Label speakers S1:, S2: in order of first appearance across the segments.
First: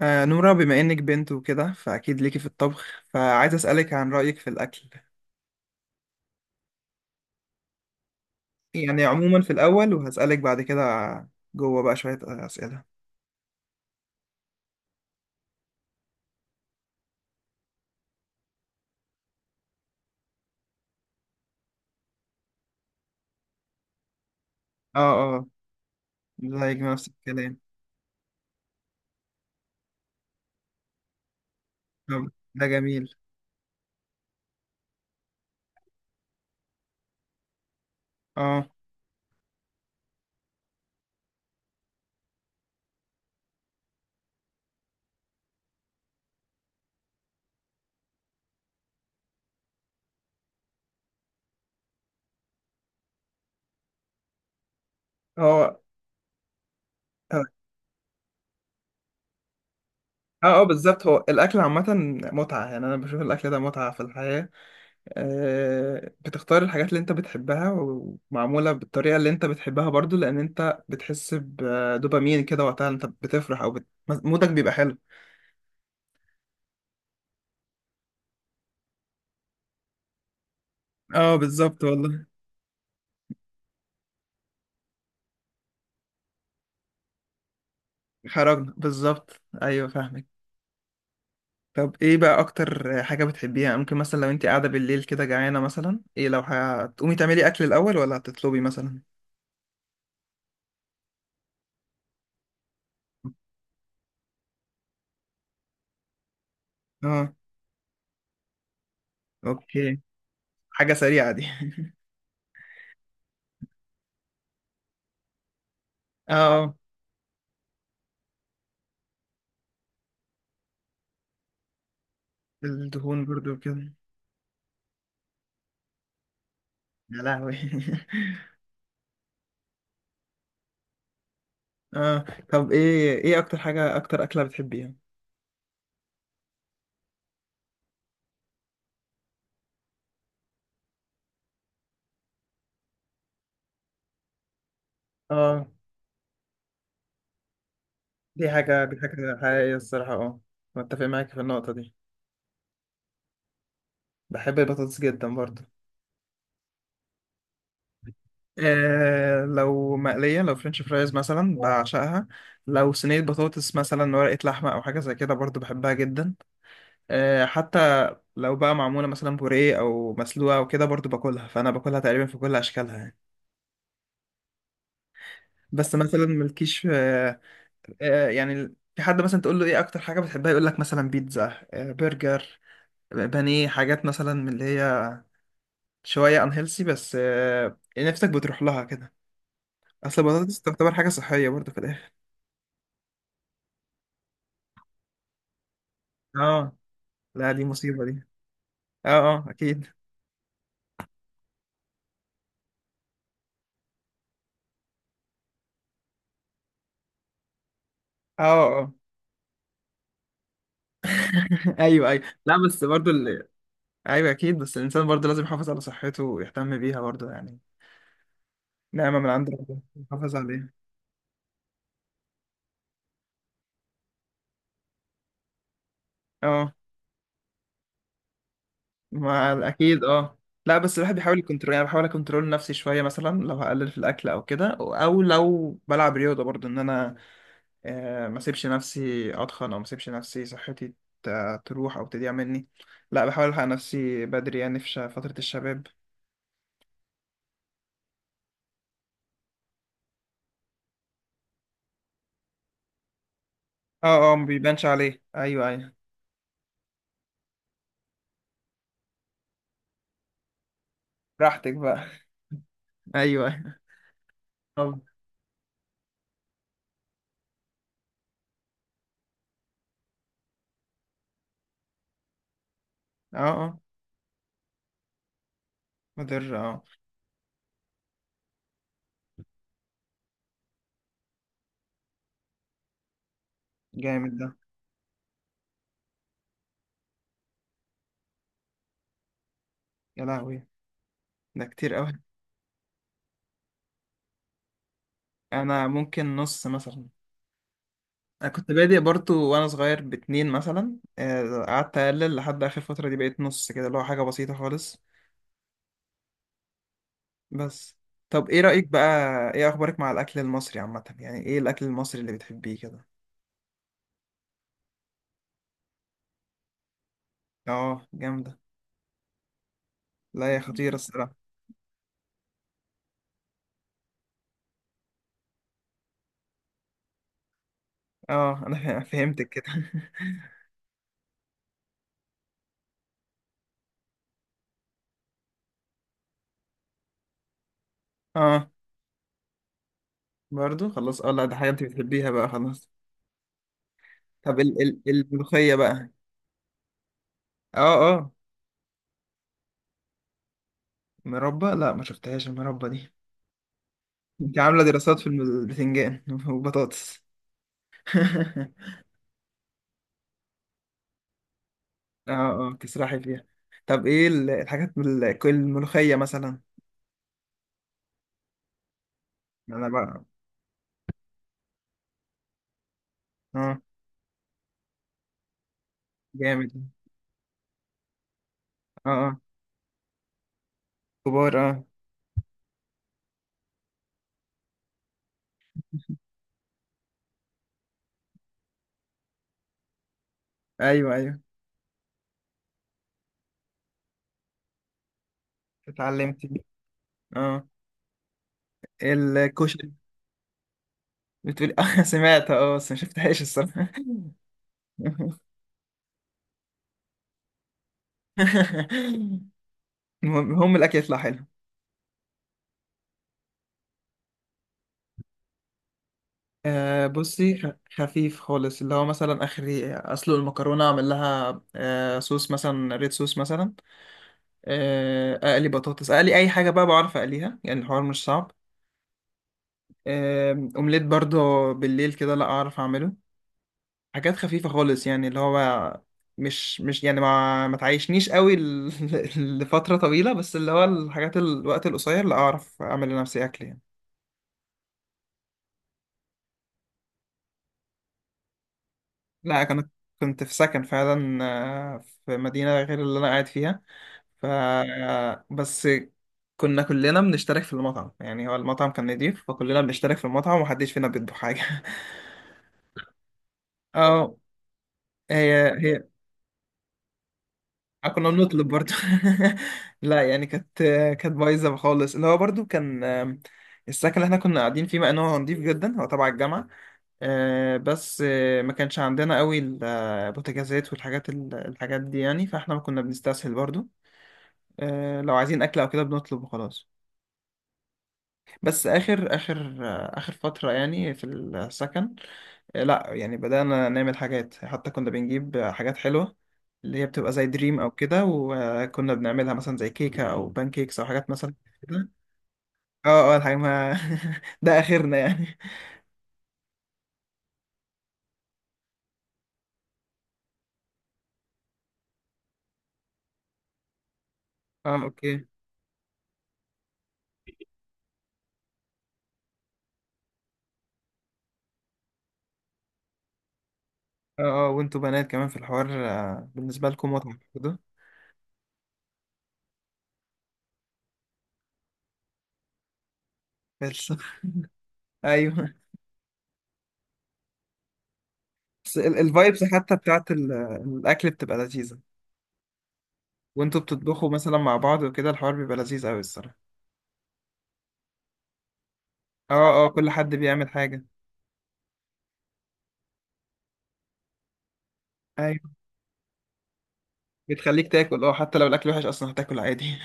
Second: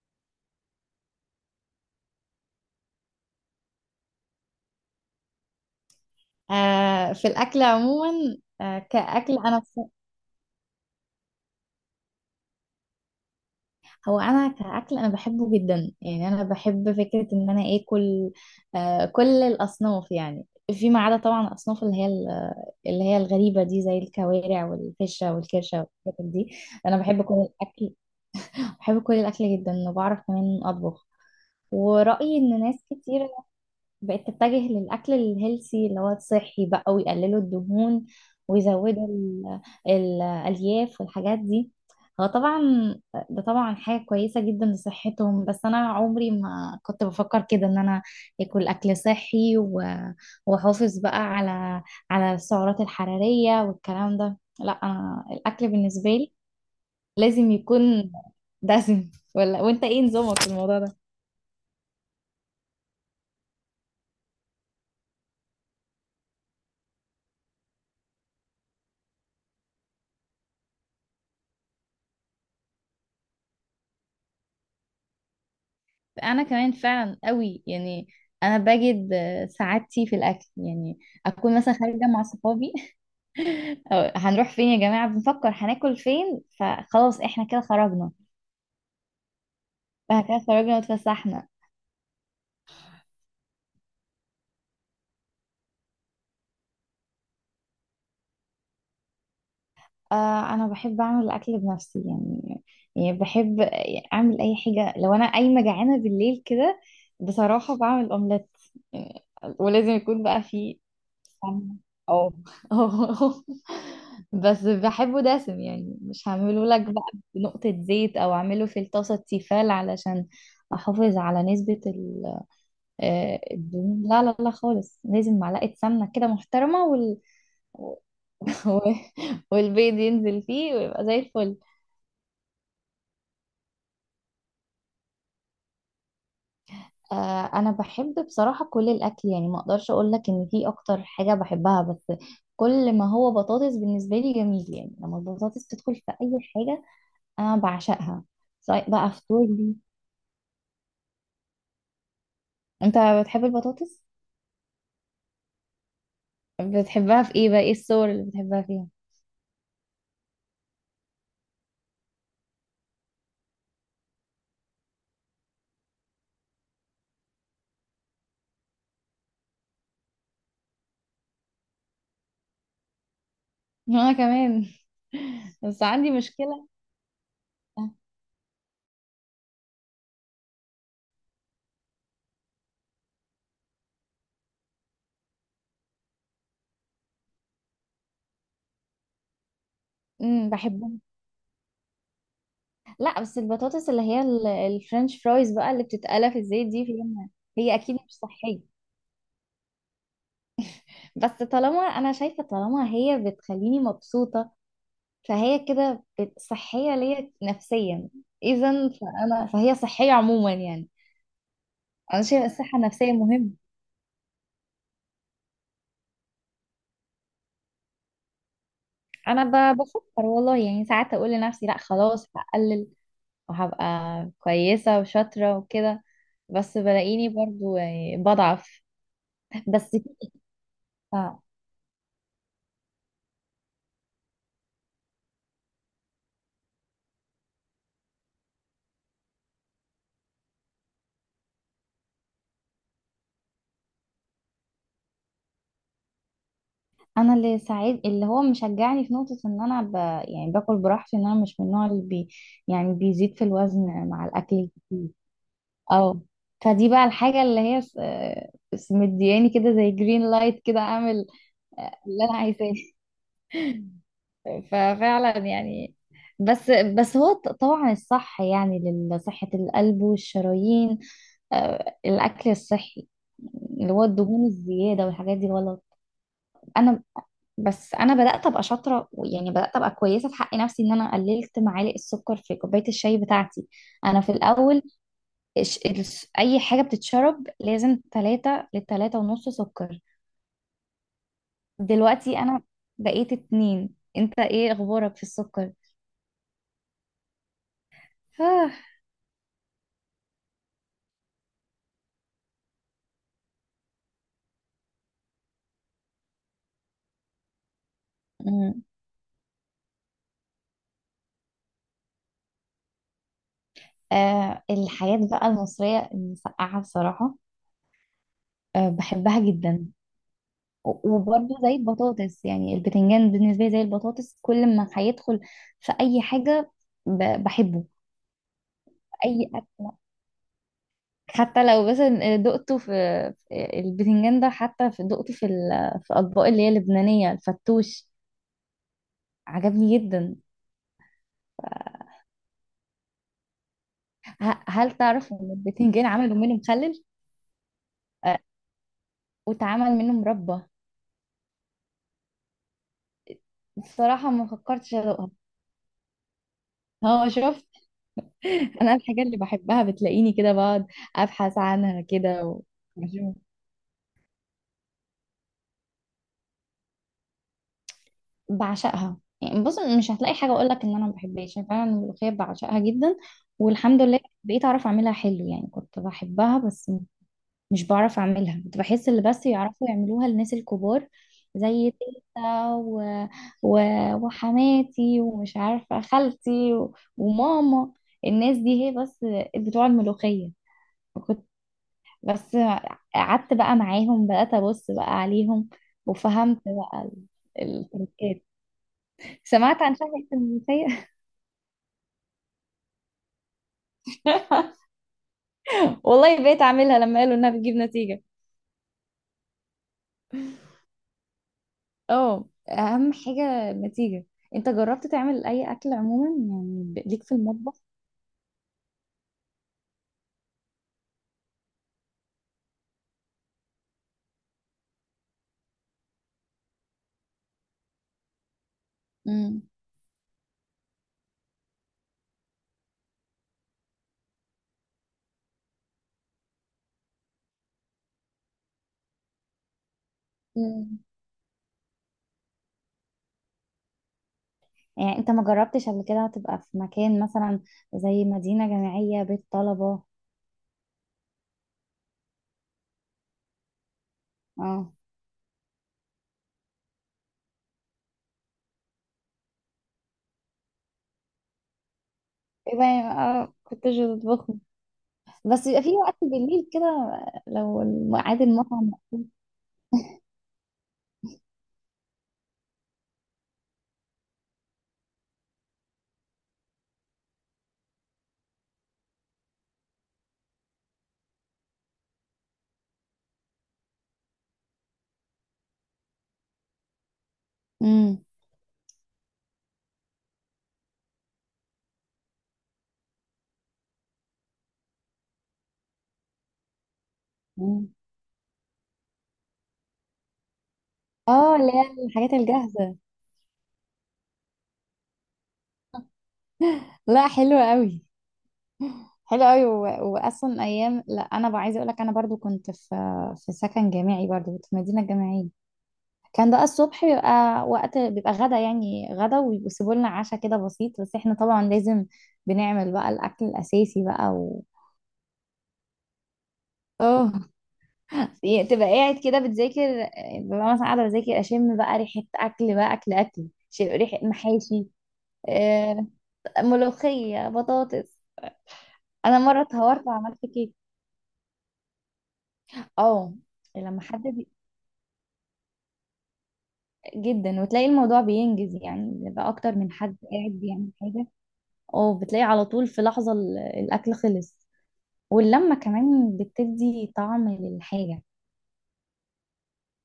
S1: نورا، بما إنك بنت وكده فأكيد ليكي في الطبخ، فعايز أسألك عن رأيك في الأكل.
S2: آه، في الأكل عموما.
S1: يعني
S2: كأكل
S1: عموما في الأول، وهسألك بعد كده جوه بقى شوية أسئلة.
S2: هو أنا كأكل، أنا بحبه جدا. يعني أنا بحب فكرة إن أنا آكل كل الأصناف يعني، فيما عدا طبعا الأصناف اللي هي الغريبة دي، زي الكوارع
S1: اه.
S2: والفشة
S1: اه.
S2: والكرشة والحاجات دي.
S1: زيك
S2: أنا
S1: نفس
S2: بحب كل
S1: الكلام.
S2: الأكل. بحب كل الأكل جدا، وبعرف كمان أطبخ.
S1: طب
S2: ورأيي إن
S1: ده
S2: ناس
S1: جميل.
S2: كتير بقت تتجه للأكل الهيلثي، اللي هو الصحي بقى، ويقللوا الدهون
S1: اه.
S2: ويزودوا الألياف والحاجات دي. هو طبعا ده طبعا حاجة كويسة جدا لصحتهم. بس أنا عمري ما كنت بفكر كده، إن أنا آكل أكل صحي وأحافظ بقى على السعرات الحرارية والكلام ده. لا، أنا
S1: هو،
S2: الأكل بالنسبة لي لازم يكون دسم، ولا وأنت إيه نظامك في الموضوع ده؟
S1: بالظبط، هو الأكل عامة متعة، يعني أنا بشوف الأكل ده متعة في الحياة. بتختار الحاجات اللي أنت بتحبها ومعمولة بالطريقة اللي أنت بتحبها برضو، لأن أنت بتحس بدوبامين كده وقتها أنت بتفرح، أو مودك بيبقى حلو.
S2: انا كمان فعلا قوي يعني. انا بجد سعادتي في الاكل يعني.
S1: اه،
S2: اكون مثلا
S1: بالظبط
S2: خارجه مع
S1: والله.
S2: صحابي أو هنروح فين يا جماعه، بنفكر هناكل فين، فخلاص احنا كده خرجنا.
S1: خرجنا بالظبط، ايوه،
S2: احنا
S1: فاهمك.
S2: كده خرجنا واتفسحنا.
S1: طب ايه بقى اكتر حاجة بتحبيها؟ ممكن مثلا لو انت قاعدة بالليل كده جعانة مثلا، ايه لو هتقومي تعملي اكل الاول ولا هتطلبي مثلا؟
S2: آه، انا بحب اعمل الاكل بنفسي يعني. يعني بحب اعمل اي حاجه لو انا قايمه جعانه بالليل كده.
S1: اه.
S2: بصراحه بعمل اومليت يعني، ولازم
S1: اوكي.
S2: يكون بقى فيه.
S1: حاجة سريعة دي.
S2: فاهمة؟ اه. اه. بس بحبه دسم يعني، مش
S1: اه.
S2: هعمله لك بقى بنقطة زيت، او اعمله في الطاسة تيفال علشان احافظ على نسبة
S1: الدهون برضو كده.
S2: الدهون. لا لا لا خالص، لازم معلقة سمنة كده محترمة
S1: يا لهوي.
S2: و- والبيض ينزل فيه ويبقى زي الفل.
S1: اه. طب، ايه اكتر حاجة، اكتر اكلة بتحبيها؟
S2: انا بحب بصراحة كل الاكل يعني. ما اقدرش اقول لك ان في اكتر حاجة بحبها، بس كل ما هو بطاطس بالنسبة لي جميل. يعني لما
S1: اه،
S2: البطاطس تدخل في اي حاجة انا بعشقها.
S1: دي حاجة
S2: سواء بقى فطور دي.
S1: حقيقية الصراحة. اه. متفق معاك في النقطة دي.
S2: انت بتحب البطاطس؟
S1: بحب البطاطس جدا برضو.
S2: بتحبها في ايه بقى، ايه الصور اللي بتحبها فيها؟
S1: لو مقلية، لو فرنش فرايز مثلا بعشقها. لو صينية بطاطس مثلا ورقة لحمة أو حاجة زي كده برضو بحبها جدا. حتى لو بقى معمولة مثلا بوريه أو مسلوقة أو كده برضو باكلها، فأنا باكلها تقريبا في كل أشكالها يعني.
S2: انا كمان. بس
S1: بس
S2: عندي
S1: مثلا
S2: مشكلة.
S1: ملكيش يعني في حد مثلا تقول له إيه أكتر حاجة بتحبها، يقول لك مثلا بيتزا، برجر، بانيه، حاجات مثلا من اللي هي شوية أنهيلسي. بس يعني نفسك بتروح لها كده. أصل البطاطس
S2: بحبها.
S1: تعتبر حاجة صحية برضو في الآخر.
S2: لا بس البطاطس اللي هي الفرنش فرايز بقى، اللي بتتقلى في الزيت
S1: اه،
S2: دي، فيها.
S1: لا، دي
S2: هي اكيد
S1: مصيبة
S2: مش
S1: دي.
S2: صحية.
S1: اه، اه، اكيد.
S2: بس طالما انا شايفة، طالما هي بتخليني مبسوطة، فهي كده صحية ليا نفسيا.
S1: اه،
S2: اذا
S1: اه،
S2: فانا فهي صحية عموما يعني.
S1: ايوه، ايوه،
S2: انا شايفة
S1: لا،
S2: الصحة
S1: بس برضو
S2: النفسية مهمة.
S1: ايوه، اكيد، بس الانسان برضو لازم يحافظ على صحته ويهتم بيها برضو يعني. نعمة من عند
S2: انا
S1: ربنا
S2: بفكر
S1: يحافظ
S2: والله،
S1: عليها.
S2: يعني ساعات اقول لنفسي لا خلاص هقلل، وهبقى كويسة وشاطرة وكده.
S1: اه،
S2: بس بلاقيني برضو يعني بضعف.
S1: مع،
S2: بس
S1: اكيد، اه. لا بس الواحد بيحاول
S2: ف-
S1: يكنترول، يعني بحاول اكنترول نفسي شويه، مثلا لو هقلل في الاكل او كده، او لو بلعب رياضه برضو، ان انا ما اسيبش نفسي اتخن، او ما اسيبش نفسي صحتي تروح او تضيع مني. لا بحاول الحق نفسي بدري، يعني في فتره الشباب.
S2: انا اللي ساعد، اللي هو مشجعني في نقطة ان انا يعني باكل براحتي، ان انا مش من النوع يعني بيزيد في الوزن مع
S1: اه، اه، ما
S2: الاكل
S1: بيبانش
S2: الكتير.
S1: عليه، ايوه، ايوه.
S2: اه، فدي بقى الحاجة اللي هي مدياني كده زي جرين لايت، كده اعمل
S1: براحتك بقى.
S2: اللي انا عايزاه.
S1: ايوه، ايوه. طب.
S2: ففعلا يعني. بس بس هو طبعا الصح يعني لصحة القلب والشرايين. الأكل الصحي،
S1: اه. اه.
S2: اللي هو الدهون الزيادة والحاجات دي، غلط.
S1: مضر. اه.
S2: أنا، بس أنا بدأت أبقى شاطرة، يعني بدأت أبقى كويسة في حق نفسي، إن أنا قللت معالق السكر في كوباية الشاي بتاعتي. أنا في
S1: جامد ده.
S2: الأول أي حاجة بتتشرب لازم تلاتة لتلاتة ونص سكر.
S1: يا لهوي. ده كتير قوي.
S2: دلوقتي أنا بقيت اتنين. أنت إيه أخبارك في السكر؟
S1: انا ممكن نص مثلا. انا كنت بادئ برضو وانا صغير باتنين مثلا، قعدت اقلل لحد اخر فترة دي بقيت نص كده، اللي هو حاجة بسيطة خالص بس. طب ايه
S2: آه.
S1: رأيك بقى؟ ايه اخبارك مع الاكل المصري عامة؟ يعني ايه الاكل المصري اللي بتحبيه كده؟
S2: آه، الحاجات بقى المصرية، المسقعة بصراحة.
S1: اه، جامدة.
S2: آه بحبها جدا.
S1: لا يا خطيرة الصراحة.
S2: وبرضه زي البطاطس، يعني البتنجان بالنسبة لي زي البطاطس، كل ما هيدخل في أي حاجة بحبه،
S1: اه، انا
S2: في
S1: فهمتك
S2: أي
S1: كده.
S2: أكل. حتى لو بس دقته في البتنجان ده، حتى في دقته في في أطباق اللي هي اللبنانية، الفتوش
S1: اه.
S2: عجبني جدا.
S1: برضو خلاص. اه، لا ده حاجة انت بتحبيها بقى، خلاص. طب ال
S2: هل
S1: ال
S2: تعرف إن
S1: الملوخية
S2: البتنجان
S1: بقى؟
S2: عملوا منه مخلل؟
S1: اه، اه،
S2: آه، واتعمل منه مربى.
S1: مربى؟ لا ما شفتهاش المربى دي.
S2: بصراحة ما
S1: انت عاملة
S2: فكرتش
S1: دراسات في
S2: أدوقها.
S1: البتنجان وبطاطس؟
S2: هو شوف، انا الحاجه اللي بحبها بتلاقيني كده بقعد ابحث عنها
S1: اه،
S2: كده
S1: اه، تسرحي
S2: وبشوف.
S1: فيها. طب ايه الحاجات، كل الملوخية مثلا؟
S2: بعشقها يعني. بص،
S1: انا
S2: مش
S1: بقى.
S2: هتلاقي حاجه اقول لك ان انا ما بحبهاش، يعني فعلا الملوخيه بعشقها جدا.
S1: اه،
S2: والحمد لله بقيت اعرف اعملها حلو. يعني كنت بحبها
S1: جامد.
S2: بس مش بعرف اعملها. كنت بحس
S1: اه،
S2: اللي
S1: اه،
S2: بس يعرفوا يعملوها الناس الكبار،
S1: كبار، اه.
S2: زي تيتا و... وحماتي، ومش عارفه خالتي وماما. الناس دي هي بس بتوع الملوخيه.
S1: ايوه، ايوه،
S2: بس قعدت بقى معاهم، بدأت أبص بقى عليهم
S1: اتعلمت دي.
S2: وفهمت بقى
S1: اه،
S2: التركات. سمعت
S1: الكشري.
S2: عن شهوة المنسية.
S1: بتقولي؟ اه، سمعت، اه، بس ما شفتهاش الصراحة.
S2: والله بقيت أعملها لما قالوا إنها بتجيب نتيجة.
S1: المهم هم الاكل يطلع حلو.
S2: اه، أهم حاجة النتيجة. أنت جربت تعمل أي أكل عموما، يعني ليك في
S1: بصي،
S2: المطبخ؟
S1: خفيف خالص، اللي هو مثلا اخري اسلق المكرونه، اعمل لها صوص مثلا، ريد صوص مثلا. اقلي بطاطس، اقلي اي حاجه بقى، بعرف اقليها، يعني الحوار مش صعب.
S2: مم.
S1: اومليت برضه بالليل كده، لا اعرف اعمله. حاجات خفيفه خالص، يعني اللي هو مش يعني ما تعيشنيش قوي لفتره طويله، بس اللي هو
S2: مم.
S1: الحاجات الوقت القصير لا اعرف اعمل لنفسي اكل يعني.
S2: يعني أنت ما جربتش قبل كده تبقى في مكان مثلا، زي مدينة جامعية، بيت
S1: لا
S2: طلبة؟
S1: كنت في سكن فعلا، في مدينة غير اللي أنا قاعد فيها. ف
S2: اه،
S1: بس كنا كلنا بنشترك في المطعم، يعني هو المطعم كان نضيف، فكلنا بنشترك في المطعم ومحدش فينا بيطبخ حاجة.
S2: إيه بقى، كنتش
S1: اه.
S2: بتطبخ؟
S1: هي
S2: بس يبقى في
S1: هي
S2: وقت بالليل كده، لو
S1: كنا
S2: ميعاد
S1: بنطلب
S2: المطعم.
S1: برضو. لا يعني كانت بايظة خالص، اللي هو برضو كان السكن اللي احنا كنا قاعدين فيه، مع انه هو نضيف جدا هو تبع الجامعة. بس ما كانش عندنا قوي البوتاجازات والحاجات الحاجات دي، يعني فاحنا ما كنا بنستسهل برضو. لو عايزين اكل او كده بنطلب وخلاص.
S2: امم.
S1: بس اخر فترة يعني في السكن. لا يعني بدأنا نعمل حاجات، حتى كنا بنجيب حاجات حلوة اللي هي بتبقى زي دريم
S2: أمم.
S1: او كده، وكنا بنعملها مثلا زي كيكة او بان كيكس او حاجات مثلا
S2: اه، اللي هي
S1: كده.
S2: الحاجات الجاهزة.
S1: اه، اه، الحاجة ما ده اخرنا يعني.
S2: لا، حلوة قوي. حلوة قوي واصلا ايام. لا انا بقى عايزة اقول لك، انا برضو كنت في سكن جامعي، برضو كنت في
S1: اه،
S2: مدينة
S1: اوكي.
S2: جامعية. كان ده الصبح بيبقى وقت، بيبقى غدا، يعني غدا، ويسيبوا لنا عشاء كده بسيط، بس احنا طبعا لازم بنعمل بقى الاكل الاساسي بقى
S1: اه، اه، وانتوا بنات كمان في الحوار بالنسبة لكم
S2: اه،
S1: متعة كده،
S2: يعني تبقى قاعد كده بتذاكر، ببقى مثلا قاعدة بذاكر، أشم بقى ريحة أكل بقى، أكل أكل
S1: بس.
S2: ريحة محاشي،
S1: ايوه،
S2: آه، ملوخية، بطاطس.
S1: بس
S2: أنا مرة
S1: الفايبس حتى
S2: اتهورت
S1: بتاعت
S2: وعملت كيك.
S1: الاكل بتبقى لذيذه.
S2: اه،
S1: وانتوا
S2: لما حد
S1: بتطبخوا مثلا مع بعض وكده الحوار بيبقى لذيذ قوي الصراحه.
S2: جدا، وتلاقي الموضوع بينجز يعني، بيبقى
S1: اه،
S2: أكتر
S1: اه،
S2: من
S1: كل
S2: حد
S1: حد
S2: قاعد
S1: بيعمل
S2: بيعمل
S1: حاجه.
S2: حاجة. اه، بتلاقي على طول في لحظة الأكل خلص.
S1: ايوه،
S2: واللمة كمان بتدي طعم
S1: بتخليك
S2: للحاجة.
S1: تاكل، اه، حتى لو الاكل وحش اصلا هتاكل عادي.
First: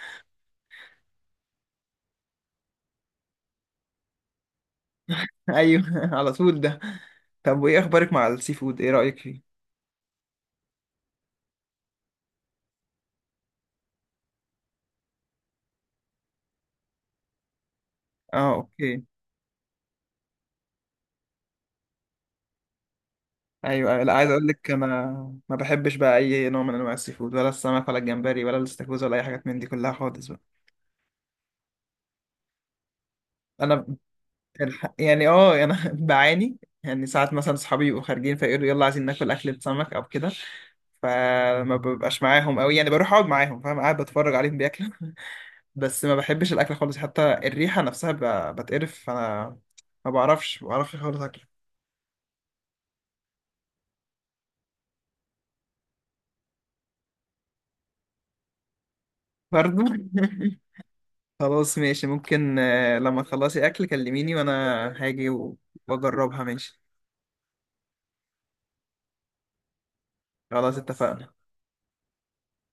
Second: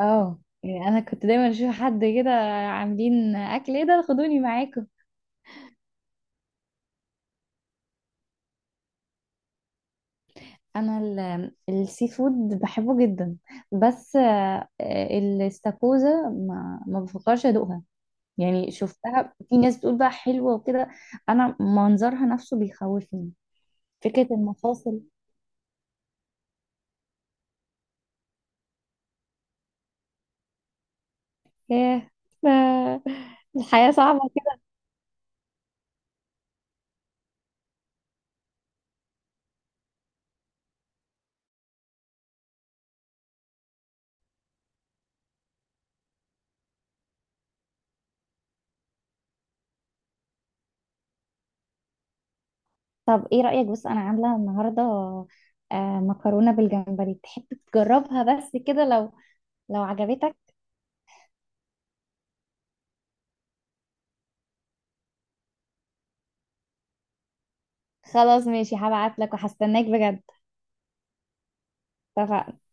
S2: اه، يعني أنا كنت دايما أشوف حد كده عاملين أكل، ايه ده، خدوني معاكم.
S1: ايوه، على طول ده. طب، وايه اخبارك مع السي فود؟ ايه رايك فيه؟
S2: انا السي فود بحبه جدا. بس الاستاكوزا ما بفكرش ادوقها.
S1: اه،
S2: يعني
S1: اوكي.
S2: شفتها في ناس بتقول بقى حلوه وكده، انا منظرها نفسه بيخوفني،
S1: ايوه، أيوة. لا
S2: فكره
S1: عايز اقول لك،
S2: المفاصل.
S1: انا ما بحبش بقى اي نوع من انواع السي فود، ولا السمك، ولا الجمبري، ولا الاستاكوزا، ولا اي حاجات من دي كلها خالص بقى.
S2: ايه،
S1: انا
S2: الحياه صعبه كده.
S1: يعني اه، انا بعاني، يعني ساعات مثلا صحابي يبقوا خارجين فيقولوا يلا عايزين ناكل اكلة سمك او كده، فما ببقاش معاهم قوي، يعني بروح اقعد معاهم فاهم، قاعد بتفرج عليهم بياكلوا. بس ما بحبش الاكل خالص، حتى الريحة نفسها بتقرف، فانا ما بعرفش، خالص اكل.
S2: طب ايه رايك، بص انا عامله النهارده مكرونه بالجمبري، تحب تجربها، بس كده لو
S1: برضو.
S2: عجبتك.
S1: خلاص ماشي، ممكن لما تخلصي اكل كلميني وانا هاجي واجربها ماشي.
S2: خلاص ماشي، هبعت لك وهستناك.
S1: خلاص اتفقنا.
S2: بجد.